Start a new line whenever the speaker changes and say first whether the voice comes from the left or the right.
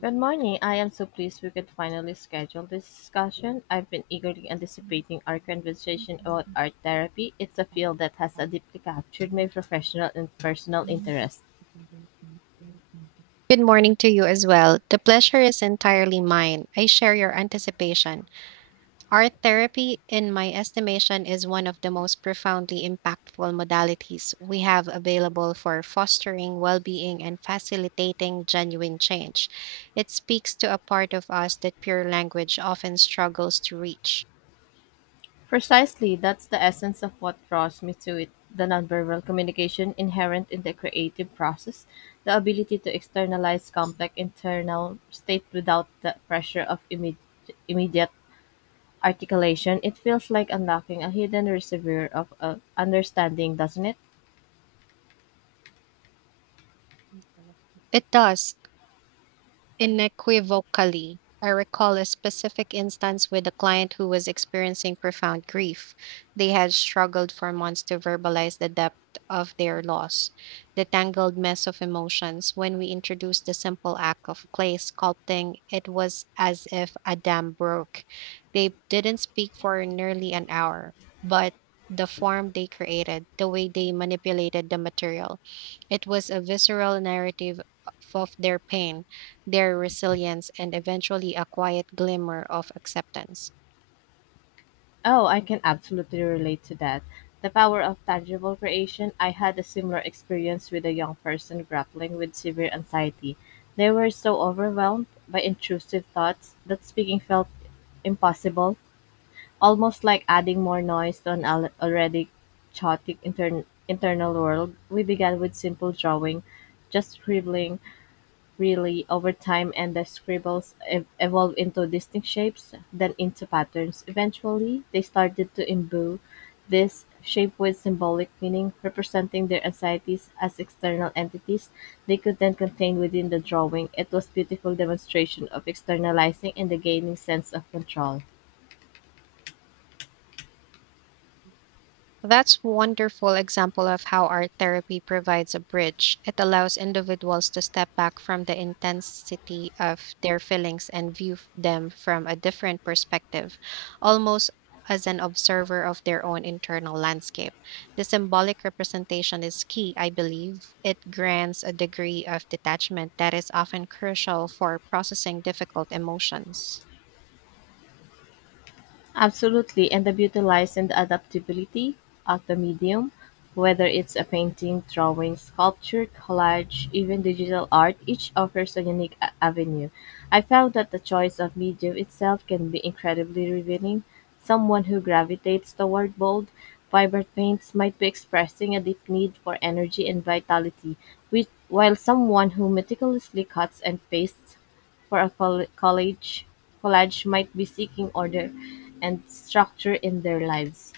left: Good morning. I am so pleased we could finally schedule this discussion. I've been eagerly anticipating our conversation about art therapy. It's a field that has deeply captured my professional and personal interest.
right: Good morning to you as well. The pleasure is entirely mine. I share your anticipation. Art therapy, in my estimation, is one of the most profoundly impactful modalities we have available for fostering well being and facilitating genuine change. It speaks to a part of us that pure language often struggles to reach.
left: Precisely, that's the essence of what draws me to it, the nonverbal communication inherent in the creative process, the ability to externalize complex internal state without the pressure of immediate articulation. It feels like unlocking a hidden reservoir of understanding, doesn't it?
right: It does. Inequivocally, I recall a specific instance with a client who was experiencing profound grief. They had struggled for months to verbalize the depth of their loss, the tangled mess of emotions. When we introduced the simple act of clay sculpting, it was as if a dam broke. They didn't speak for nearly an hour, but the form they created, the way they manipulated the material, it was a visceral narrative of their pain, their resilience, and eventually a quiet glimmer of acceptance.
left: Oh, I can absolutely relate to that. The power of tangible creation. I had a similar experience with a young person grappling with severe anxiety. They were so overwhelmed by intrusive thoughts that speaking felt impossible, almost like adding more noise to an already chaotic internal world. We began with simple drawing, just scribbling, really over time, and the scribbles evolved into distinct shapes, then into patterns. Eventually, they started to imbue this shape with symbolic meaning, representing their anxieties as external entities they could then contain within the drawing. It was beautiful demonstration of externalizing and the gaining sense of control.
right: That's wonderful example of how art therapy provides a bridge. It allows individuals to step back from the intensity of their feelings and view them from a different perspective, almost as an observer of their own internal landscape. The symbolic representation is key, I believe. It grants a degree of detachment that is often crucial for processing difficult emotions.
left: Absolutely, and the beauty lies in the adaptability of the medium, whether it's a painting, drawing, sculpture, collage, even digital art, each offers a unique avenue. I found that the choice of medium itself can be incredibly revealing. Someone who gravitates toward bold, vibrant paints might be expressing a deep need for energy and vitality, which, while someone who meticulously cuts and pastes for a college might be seeking order and structure in their lives.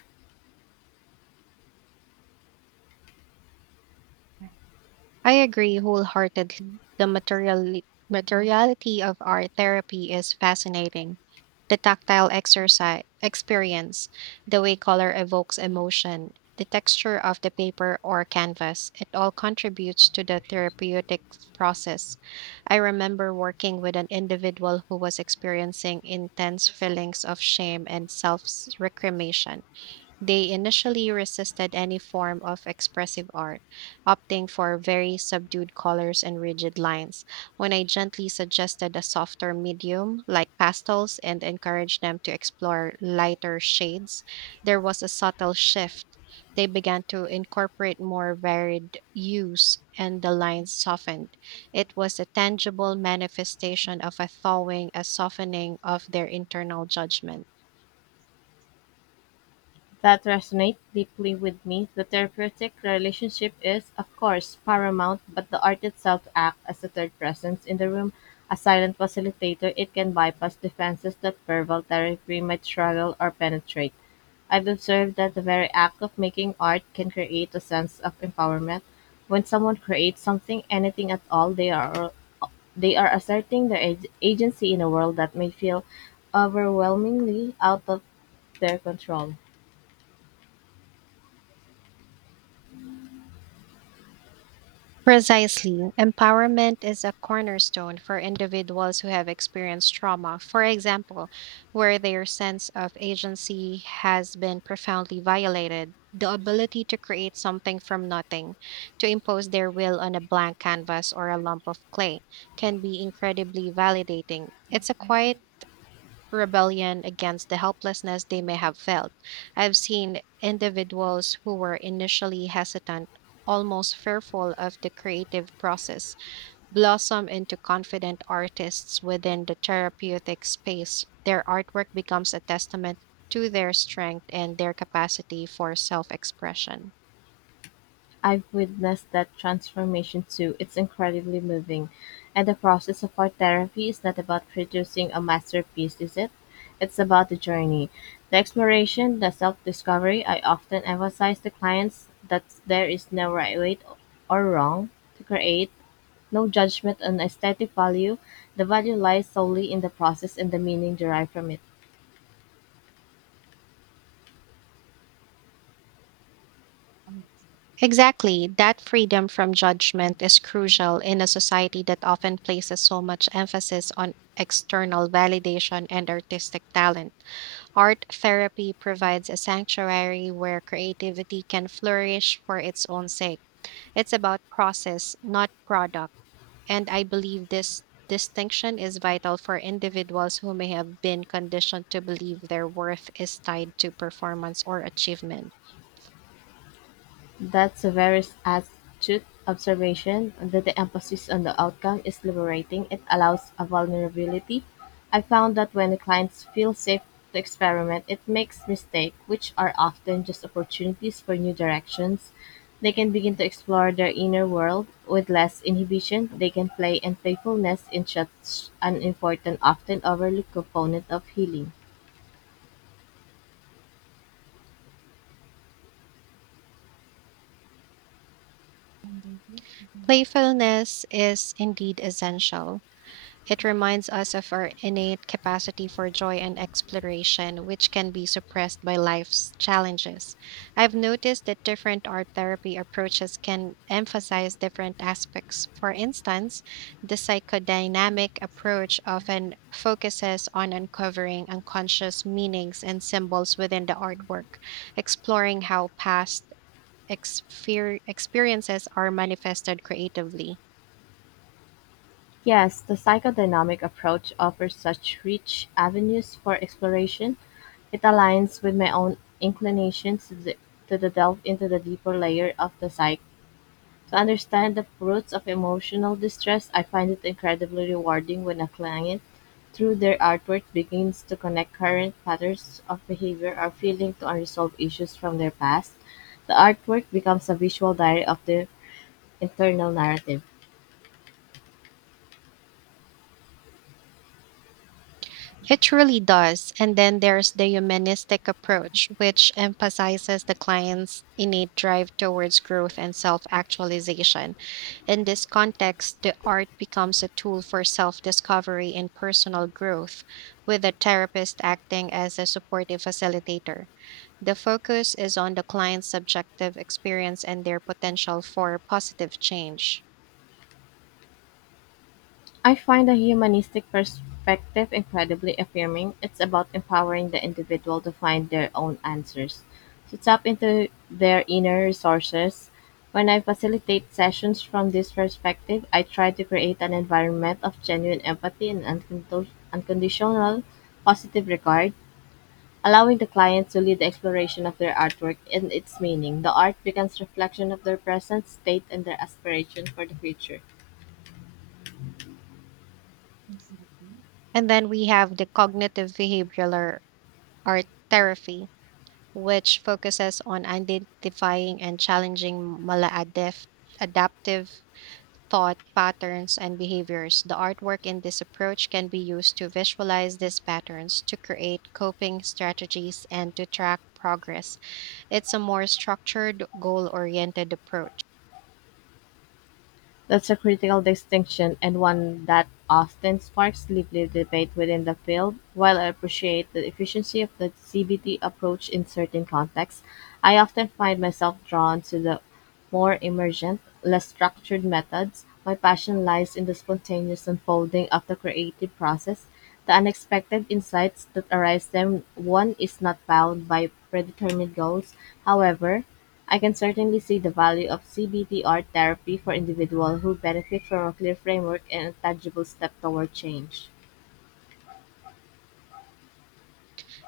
right: I agree wholeheartedly. The materiality of art therapy is fascinating. The tactile exercise experience, the way color evokes emotion, the texture of the paper or canvas, it all contributes to the therapeutic process. I remember working with an individual who was experiencing intense feelings of shame and self reclamation. They initially resisted any form of expressive art, opting for very subdued colors and rigid lines. When I gently suggested a softer medium, like pastels, and encouraged them to explore lighter shades, there was a subtle shift. They began to incorporate more varied hues, and the lines softened. It was a tangible manifestation of a thawing, a softening of their internal judgment.
left: That resonate deeply with me. The therapeutic relationship is of course paramount, but the art itself acts as a third presence in the room, a silent facilitator. It can bypass defenses that verbal therapy might struggle or penetrate. I've observed that the very act of making art can create a sense of empowerment. When someone creates something, anything at all, they are asserting their agency in a world that may feel overwhelmingly out of their control.
right: Precisely. Empowerment is a cornerstone for individuals who have experienced trauma, for example, where their sense of agency has been profoundly violated. The ability to create something from nothing, to impose their will on a blank canvas or a lump of clay, can be incredibly validating. It's a quiet rebellion against the helplessness they may have felt. I've seen individuals who were initially hesitant, almost fearful of the creative process, blossom into confident artists within the therapeutic space. Their artwork becomes a testament to their strength and their capacity for self expression.
left: I've witnessed that transformation too. It's incredibly moving. And the process of art therapy is not about producing a masterpiece, is it? It's about the journey, the exploration, the self discovery. I often emphasize to clients that there is no right way or wrong to create. No judgment on aesthetic value; the value lies solely in the process and the meaning derived from it.
right: Exactly. That freedom from judgment is crucial in a society that often places so much emphasis on external validation and artistic talent. Art therapy provides a sanctuary where creativity can flourish for its own sake. It's about process, not product. And I believe this distinction is vital for individuals who may have been conditioned to believe their worth is tied to performance or achievement.
left: That's a very astute observation, that the emphasis on the outcome is liberating. It allows a vulnerability. I found that when the clients feel safe to experiment, it makes mistakes, which are often just opportunities for new directions. They can begin to explore their inner world with less inhibition. They can play, and playfulness is such an important, often overlooked component of healing.
right: Playfulness is indeed essential. It reminds us of our innate capacity for joy and exploration, which can be suppressed by life's challenges. I've noticed that different art therapy approaches can emphasize different aspects. For instance, the psychodynamic approach often focuses on uncovering unconscious meanings and symbols within the artwork, exploring how past experiences are manifested creatively.
left: Yes, the psychodynamic approach offers such rich avenues for exploration. It aligns with my own inclinations to the delve into the deeper layer of the psyche. To understand the roots of emotional distress, I find it incredibly rewarding when a client, through their artwork, begins to connect current patterns of behavior or feeling to unresolved issues from their past. The artwork becomes a visual diary of their internal narrative.
right: It truly does. And then there's the humanistic approach, which emphasizes the client's innate drive towards growth and self actualization. In this context, the art becomes a tool for self discovery and personal growth, with the therapist acting as a supportive facilitator. The focus is on the client's subjective experience and their potential for positive change.
left: I find a humanistic perspective incredibly affirming. It's about empowering the individual to find their own answers, to tap into their inner resources. When I facilitate sessions from this perspective, I try to create an environment of genuine empathy and unconditional positive regard, allowing the client to lead the exploration of their artwork and its meaning. The art becomes reflection of their present state and their aspiration for the future.
right: And then we have the cognitive behavioral art therapy which focuses on identifying and challenging maladaptive adaptive thought patterns and behaviors. The artwork in this approach can be used to visualize these patterns, to create coping strategies, and to track progress. It's a more structured, goal oriented approach.
left: That's a critical distinction, and one that often sparks lively debate within the field. While I appreciate the efficiency of the CBT approach in certain contexts, I often find myself drawn to the more emergent, less structured methods. My passion lies in the spontaneous unfolding of the creative process, the unexpected insights that arise when one is not bound by predetermined goals. However, I can certainly see the value of CBT art therapy for individuals who benefit from a clear framework and a tangible step toward change.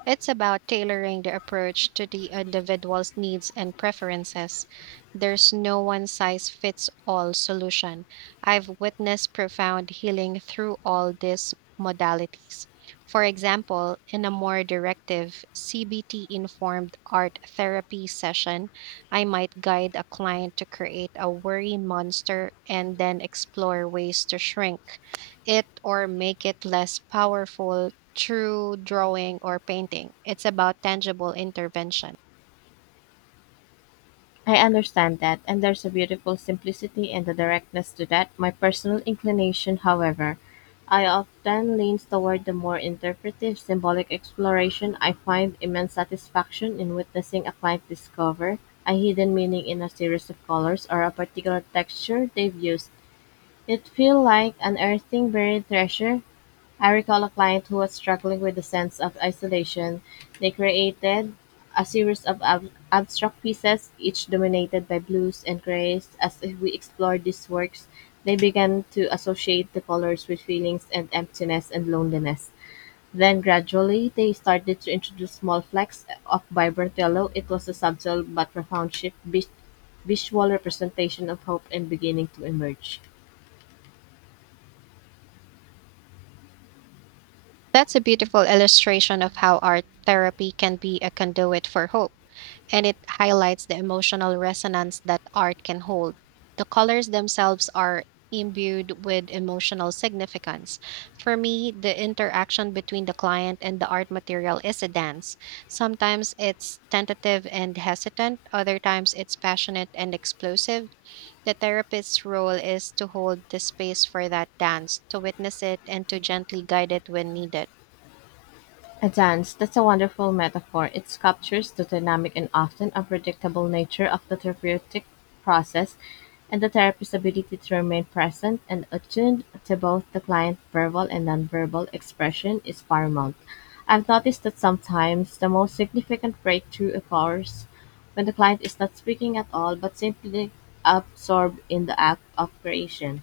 right: It's about tailoring the approach to the individual's needs and preferences. There's no one size fits all solution. I've witnessed profound healing through all these modalities. For example, in a more directive CBT informed art therapy session, I might guide a client to create a worry monster and then explore ways to shrink it or make it less powerful through drawing or painting. It's about tangible intervention.
left: I understand that, and there's a beautiful simplicity and a directness to that. My personal inclination, however, I often leans toward the more interpretive, symbolic exploration. I find immense satisfaction in witnessing a client discover a hidden meaning in a series of colors or a particular texture they've used. It feels like unearthing buried treasure. I recall a client who was struggling with a sense of isolation. They created a series of abstract pieces, each dominated by blues and grays. As we explored these works, they began to associate the colors with feelings and emptiness and loneliness. Then gradually, they started to introduce small flecks of vibrant yellow. It was a subtle but profound shift, visual representation of hope and beginning to emerge.
right: That's a beautiful illustration of how art therapy can be a conduit for hope, and it highlights the emotional resonance that art can hold. The colors themselves are imbued with emotional significance. For me, the interaction between the client and the art material is a dance. Sometimes it's tentative and hesitant, other times it's passionate and explosive. The therapist's role is to hold the space for that dance, to witness it, and to gently guide it when needed.
left: A dance, that's a wonderful metaphor. It captures the dynamic and often unpredictable nature of the therapeutic process, and the therapist's ability to remain present and attuned to both the client's verbal and nonverbal expression is paramount. I've noticed that sometimes the most significant breakthrough occurs when the client is not speaking at all but simply absorbed in the act of creation.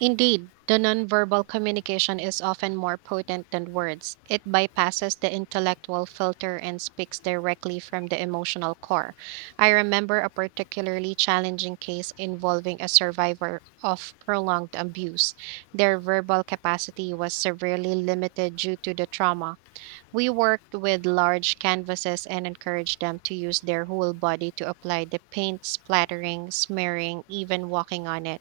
right: Indeed, the nonverbal communication is often more potent than words. It bypasses the intellectual filter and speaks directly from the emotional core. I remember a particularly challenging case involving a survivor of prolonged abuse. Their verbal capacity was severely limited due to the trauma. We worked with large canvases and encouraged them to use their whole body to apply the paint, splattering, smearing, even walking on it.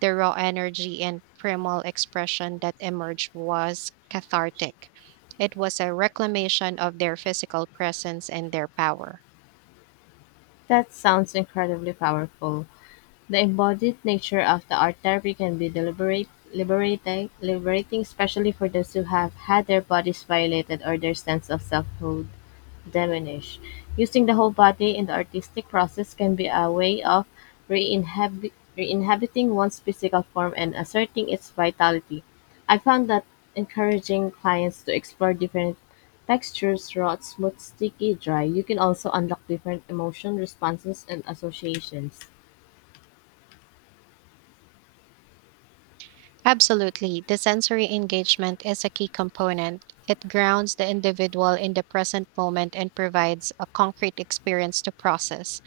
right: The raw energy and primal expression that emerged was cathartic. It was a reclamation of their physical presence and their power.
left: That sounds incredibly powerful. The embodied nature of the art therapy can be deliberate, liberating, especially for those who have had their bodies violated or their sense of selfhood diminished. Using the whole body in the artistic process can be a way of re-inhabiting one's physical form and asserting its vitality. I found that encouraging clients to explore different textures, raw, smooth, sticky, dry, you can also unlock different emotion responses and associations.
right: Absolutely, the sensory engagement is a key component. It grounds the individual in the present moment and provides a concrete experience to process.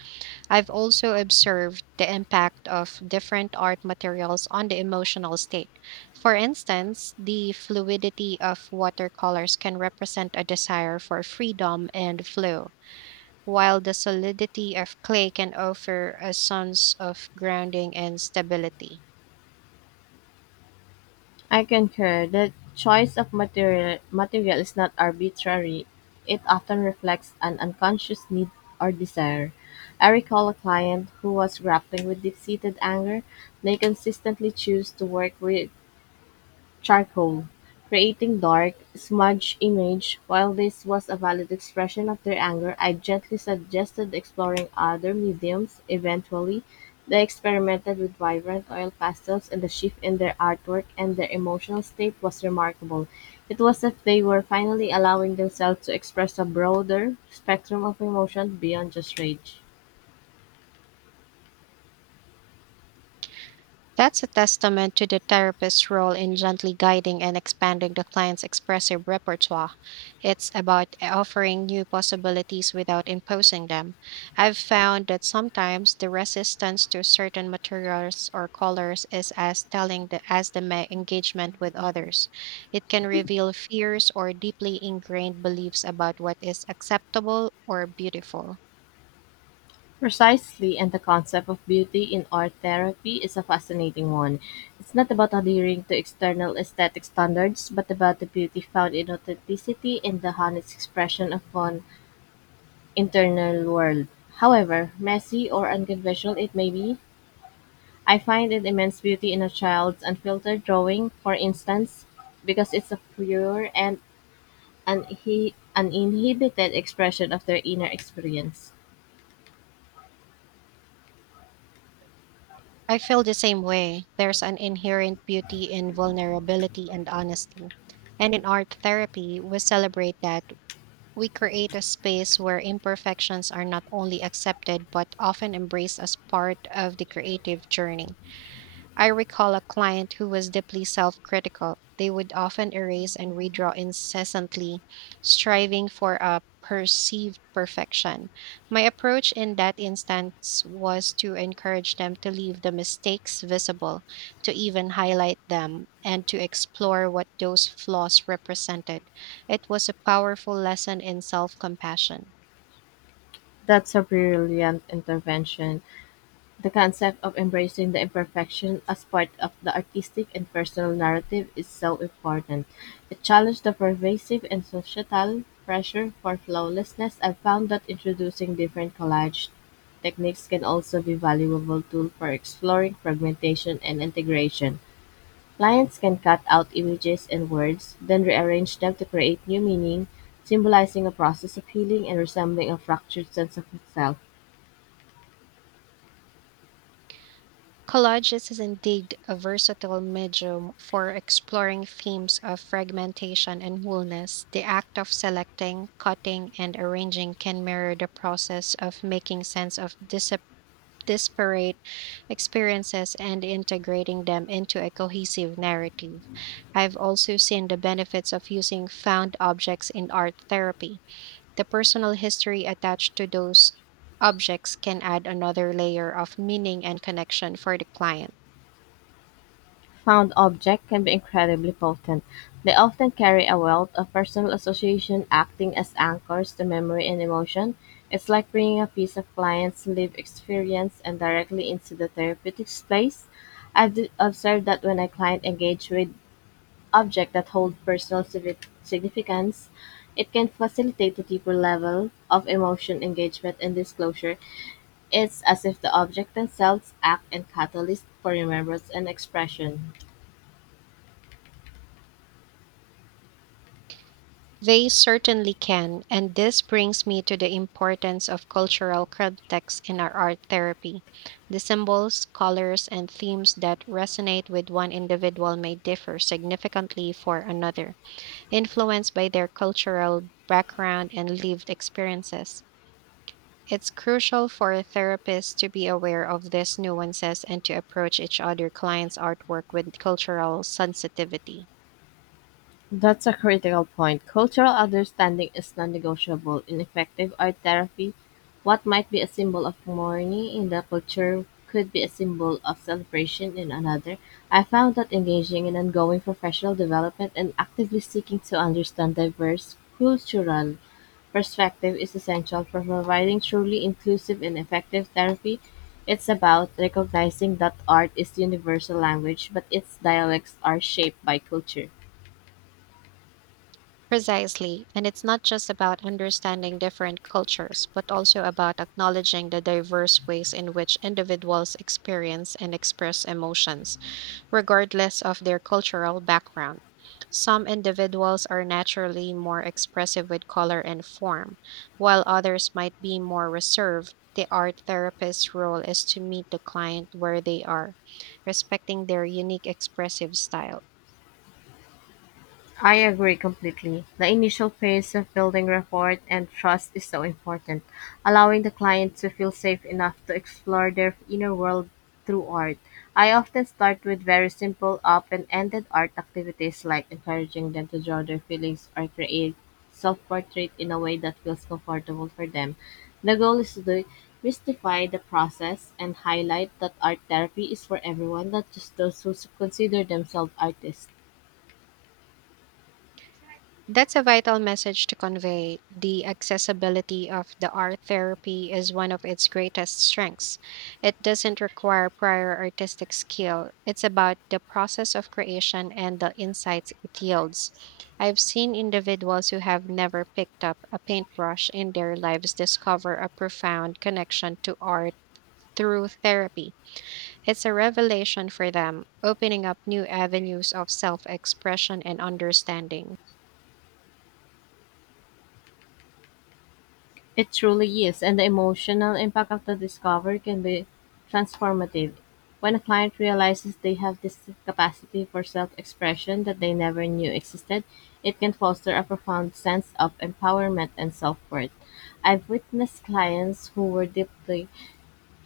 right: I've also observed the impact of different art materials on the emotional state. For instance, the fluidity of watercolors can represent a desire for freedom and flow, while the solidity of clay can offer a sense of grounding and stability.
left: I concur. The choice of material is not arbitrary. It often reflects an unconscious need or desire. I recall a client who was grappling with deep-seated anger. They consistently choose to work with charcoal, creating dark, smudged image. While this was a valid expression of their anger, I gently suggested exploring other mediums. Eventually, they experimented with vibrant oil pastels, and the shift in their artwork and their emotional state was remarkable. It was as if they were finally allowing themselves to express a broader spectrum of emotion beyond just rage.
right: That's a testament to the therapist's role in gently guiding and expanding the client's expressive repertoire. It's about offering new possibilities without imposing them. I've found that sometimes the resistance to certain materials or colors is as telling the, as the engagement with others. It can reveal fears or deeply ingrained beliefs about what is acceptable or beautiful.
left: Precisely, and the concept of beauty in art therapy is a fascinating one. It's not about adhering to external aesthetic standards, but about the beauty found in authenticity and the honest expression of one internal world. However messy or unconventional it may be, I find an immense beauty in a child's unfiltered drawing, for instance, because it's a pure and uninhibited expression of their inner experience.
right: I feel the same way. There's an inherent beauty in vulnerability and honesty. And in art therapy, we celebrate that we create a space where imperfections are not only accepted but often embraced as part of the creative journey. I recall a client who was deeply self critical. They would often erase and redraw incessantly, striving for a perceived perfection. My approach in that instance was to encourage them to leave the mistakes visible, to even highlight them, and to explore what those flaws represented. It was a powerful lesson in self compassion.
left: That's a brilliant intervention. The concept of embracing the imperfection as part of the artistic and personal narrative is so important. It challenged the pervasive and societal pressure for flawlessness. I found that introducing different collage techniques can also be valuable tool for exploring fragmentation and integration. Clients can cut out images and words, then rearrange them to create new meaning, symbolizing a process of healing and resembling a fractured sense of itself.
right: Collages is indeed a versatile medium for exploring themes of fragmentation and wholeness. The act of selecting, cutting, and arranging can mirror the process of making sense of disparate experiences and integrating them into a cohesive narrative. I've also seen the benefits of using found objects in art therapy. The personal history attached to those objects can add another layer of meaning and connection for the client.
left: Found objects can be incredibly potent. They often carry a wealth of personal association, acting as anchors to memory and emotion. It's like bringing a piece of client's lived experience and directly into the therapeutic space. I've observed that when a client engages with objects that hold personal significance, it can facilitate a deeper level of emotion engagement and disclosure. It's as if the objects themselves act as catalyst for remembrance and expression.
right: They certainly can, and this brings me to the importance of cultural context in our art therapy. The symbols, colors, and themes that resonate with one individual may differ significantly for another, influenced by their cultural background and lived experiences. It's crucial for therapists to be aware of these nuances and to approach each other clients' artwork with cultural sensitivity.
left: That's a critical point. Cultural understanding is non-negotiable. In effective art therapy, what might be a symbol of mourning in the culture could be a symbol of celebration in another. I found that engaging in ongoing professional development and actively seeking to understand diverse cultural perspective is essential for providing truly inclusive and effective therapy. It's about recognizing that art is universal language, but its dialects are shaped by culture.
right: Precisely, and it's not just about understanding different cultures, but also about acknowledging the diverse ways in which individuals experience and express emotions, regardless of their cultural background. Some individuals are naturally more expressive with color and form, while others might be more reserved. The art therapist's role is to meet the client where they are, respecting their unique expressive style.
left: I agree completely. The initial phase of building rapport and trust is so important, allowing the client to feel safe enough to explore their inner world through art. I often start with very simple, open ended art activities like encouraging them to draw their feelings or create self portrait in a way that feels comfortable for them. The goal is to demystify the process and highlight that art therapy is for everyone, not just those who consider themselves artists.
right: That's a vital message to convey. The accessibility of the art therapy is one of its greatest strengths. It doesn't require prior artistic skill, it's about the process of creation and the insights it yields. I've seen individuals who have never picked up a paintbrush in their lives discover a profound connection to art through therapy. It's a revelation for them, opening up new avenues of self expression and understanding.
left: It truly is, and the emotional impact of the discovery can be transformative. When a client realizes they have this capacity for self expression that they never knew existed, it can foster a profound sense of empowerment and self worth. I've witnessed clients who were deeply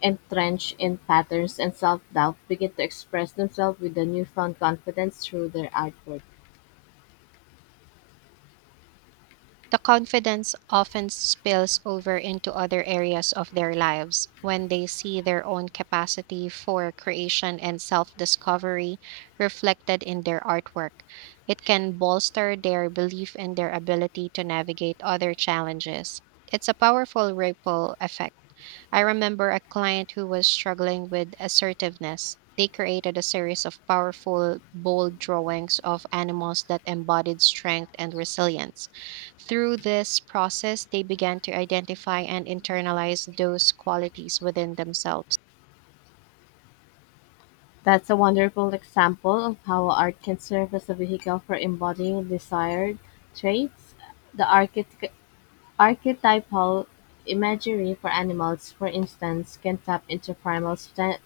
left: entrenched in patterns and self doubt begin to express themselves with a newfound confidence through their artwork.
right: The confidence often spills over into other areas of their lives. When they see their own capacity for creation and self discovery reflected in their artwork, it can bolster their belief in their ability to navigate other challenges. It's a powerful ripple effect. I remember a client who was struggling with assertiveness. They created a series of powerful, bold drawings of animals that embodied strength and resilience. Through this process, they began to identify and internalize those qualities within themselves.
left: That's a wonderful example of how art can serve as a vehicle for embodying desired traits. The archetypal imagery for animals, for instance, can tap into primal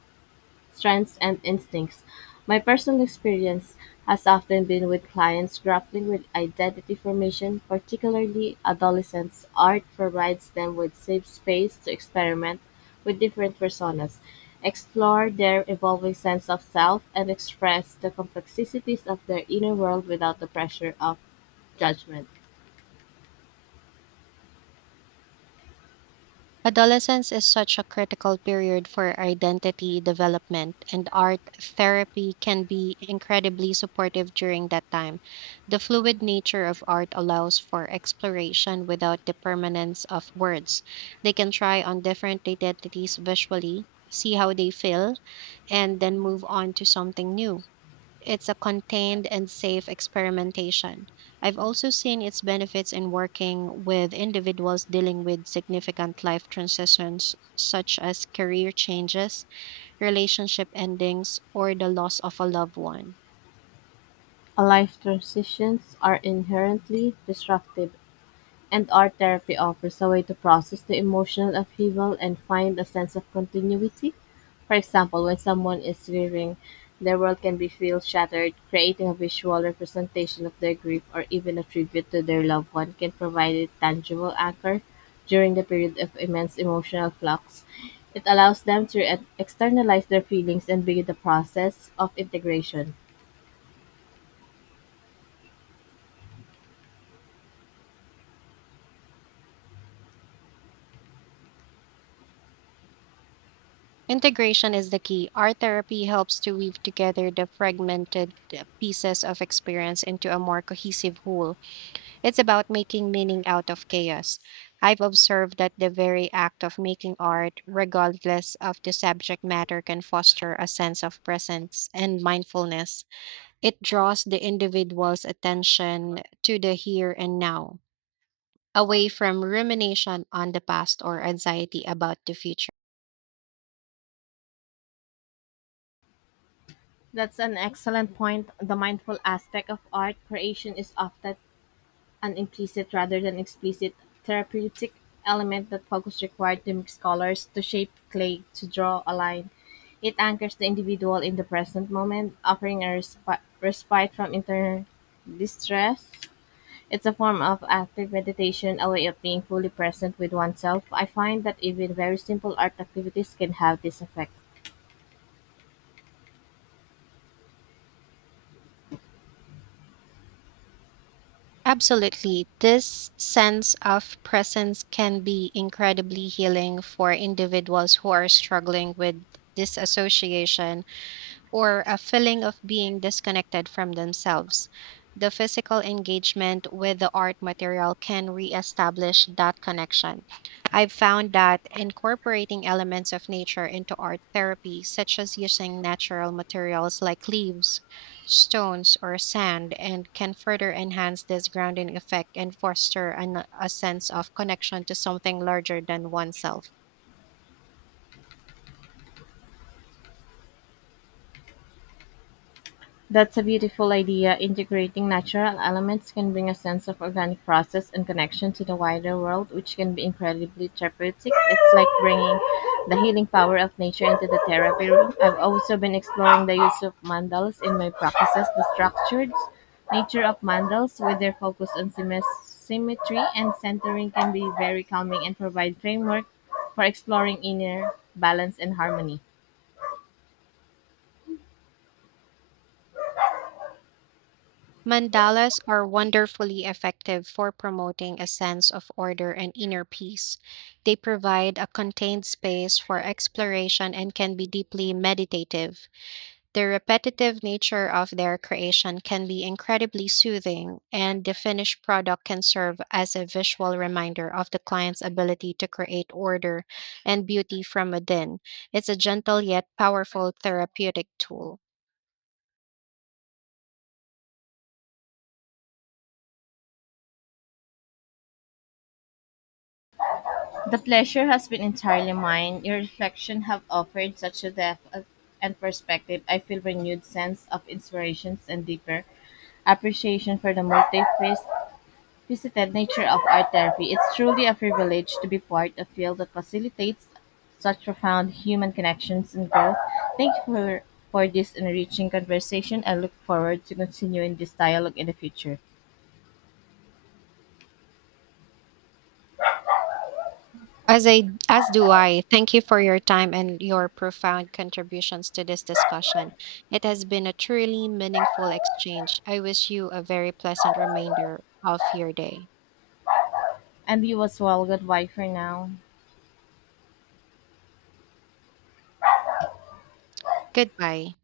left: strengths and instincts. My personal experience has often been with clients grappling with identity formation, particularly adolescents. Art provides them with safe space to experiment with different personas, explore their evolving sense of self, and express the complexities of their inner world without the pressure of judgment.
right: Adolescence is such a critical period for identity development, and art therapy can be incredibly supportive during that time. The fluid nature of art allows for exploration without the permanence of words. They can try on different identities visually, see how they feel, and then move on to something new. It's a contained and safe experimentation. I've also seen its benefits in working with individuals dealing with significant life transitions, such as career changes, relationship endings, or the loss of a loved one.
left: Life transitions are inherently disruptive, and art therapy offers a way to process the emotional upheaval and find a sense of continuity. For example, when someone is grieving, their world can be feel shattered. Creating a visual representation of their grief or even a tribute to their loved one can provide a tangible anchor during the period of immense emotional flux. It allows them to externalize their feelings and begin the process of integration.
right: Integration is the key. Art therapy helps to weave together the fragmented pieces of experience into a more cohesive whole. It's about making meaning out of chaos. I've observed that the very act of making art, regardless of the subject matter, can foster a sense of presence and mindfulness. It draws the individual's attention to the here and now, away from rumination on the past or anxiety about the future.
left: That's an excellent point. The mindful aspect of art creation is often an implicit rather than explicit therapeutic element that focus required to make scholars to shape clay to draw a line. It anchors the individual in the present moment, offering a respite from inner distress. It's a form of active meditation, a way of being fully present with oneself. I find that even very simple art activities can have this effect.
right: Absolutely. This sense of presence can be incredibly healing for individuals who are struggling with disassociation or a feeling of being disconnected from themselves. The physical engagement with the art material can reestablish that connection. I've found that incorporating elements of nature into art therapy, such as using natural materials like leaves, stones, or sand, and can further enhance this grounding effect and foster a sense of connection to something larger than oneself.
left: That's a beautiful idea. Integrating natural elements can bring a sense of organic process and connection to the wider world, which can be incredibly therapeutic. It's like bringing the healing power of nature into the therapy room. I've also been exploring the use of mandalas in my practices, the structured nature of mandalas with their focus on symmetry and centering can be very calming and provide framework for exploring inner balance and harmony.
right: Mandalas are wonderfully effective for promoting a sense of order and inner peace. They provide a contained space for exploration and can be deeply meditative. The repetitive nature of their creation can be incredibly soothing, and the finished product can serve as a visual reminder of the client's ability to create order and beauty from within. It's a gentle yet powerful therapeutic tool.
left: The pleasure has been entirely mine. Your reflection have offered such a depth of and perspective. I feel renewed sense of inspirations and deeper appreciation for the multifaceted nature of art therapy. It's truly a privilege to be part of field that facilitates such profound human connections and growth. Thank you for this enriching conversation. I look forward to continuing this dialogue in the future.
right: As do I. Thank you for your time and your profound contributions to this discussion. It has been a truly meaningful exchange. I wish you a very pleasant remainder of your day.
left: And you as well. Goodbye for now.
right: Goodbye.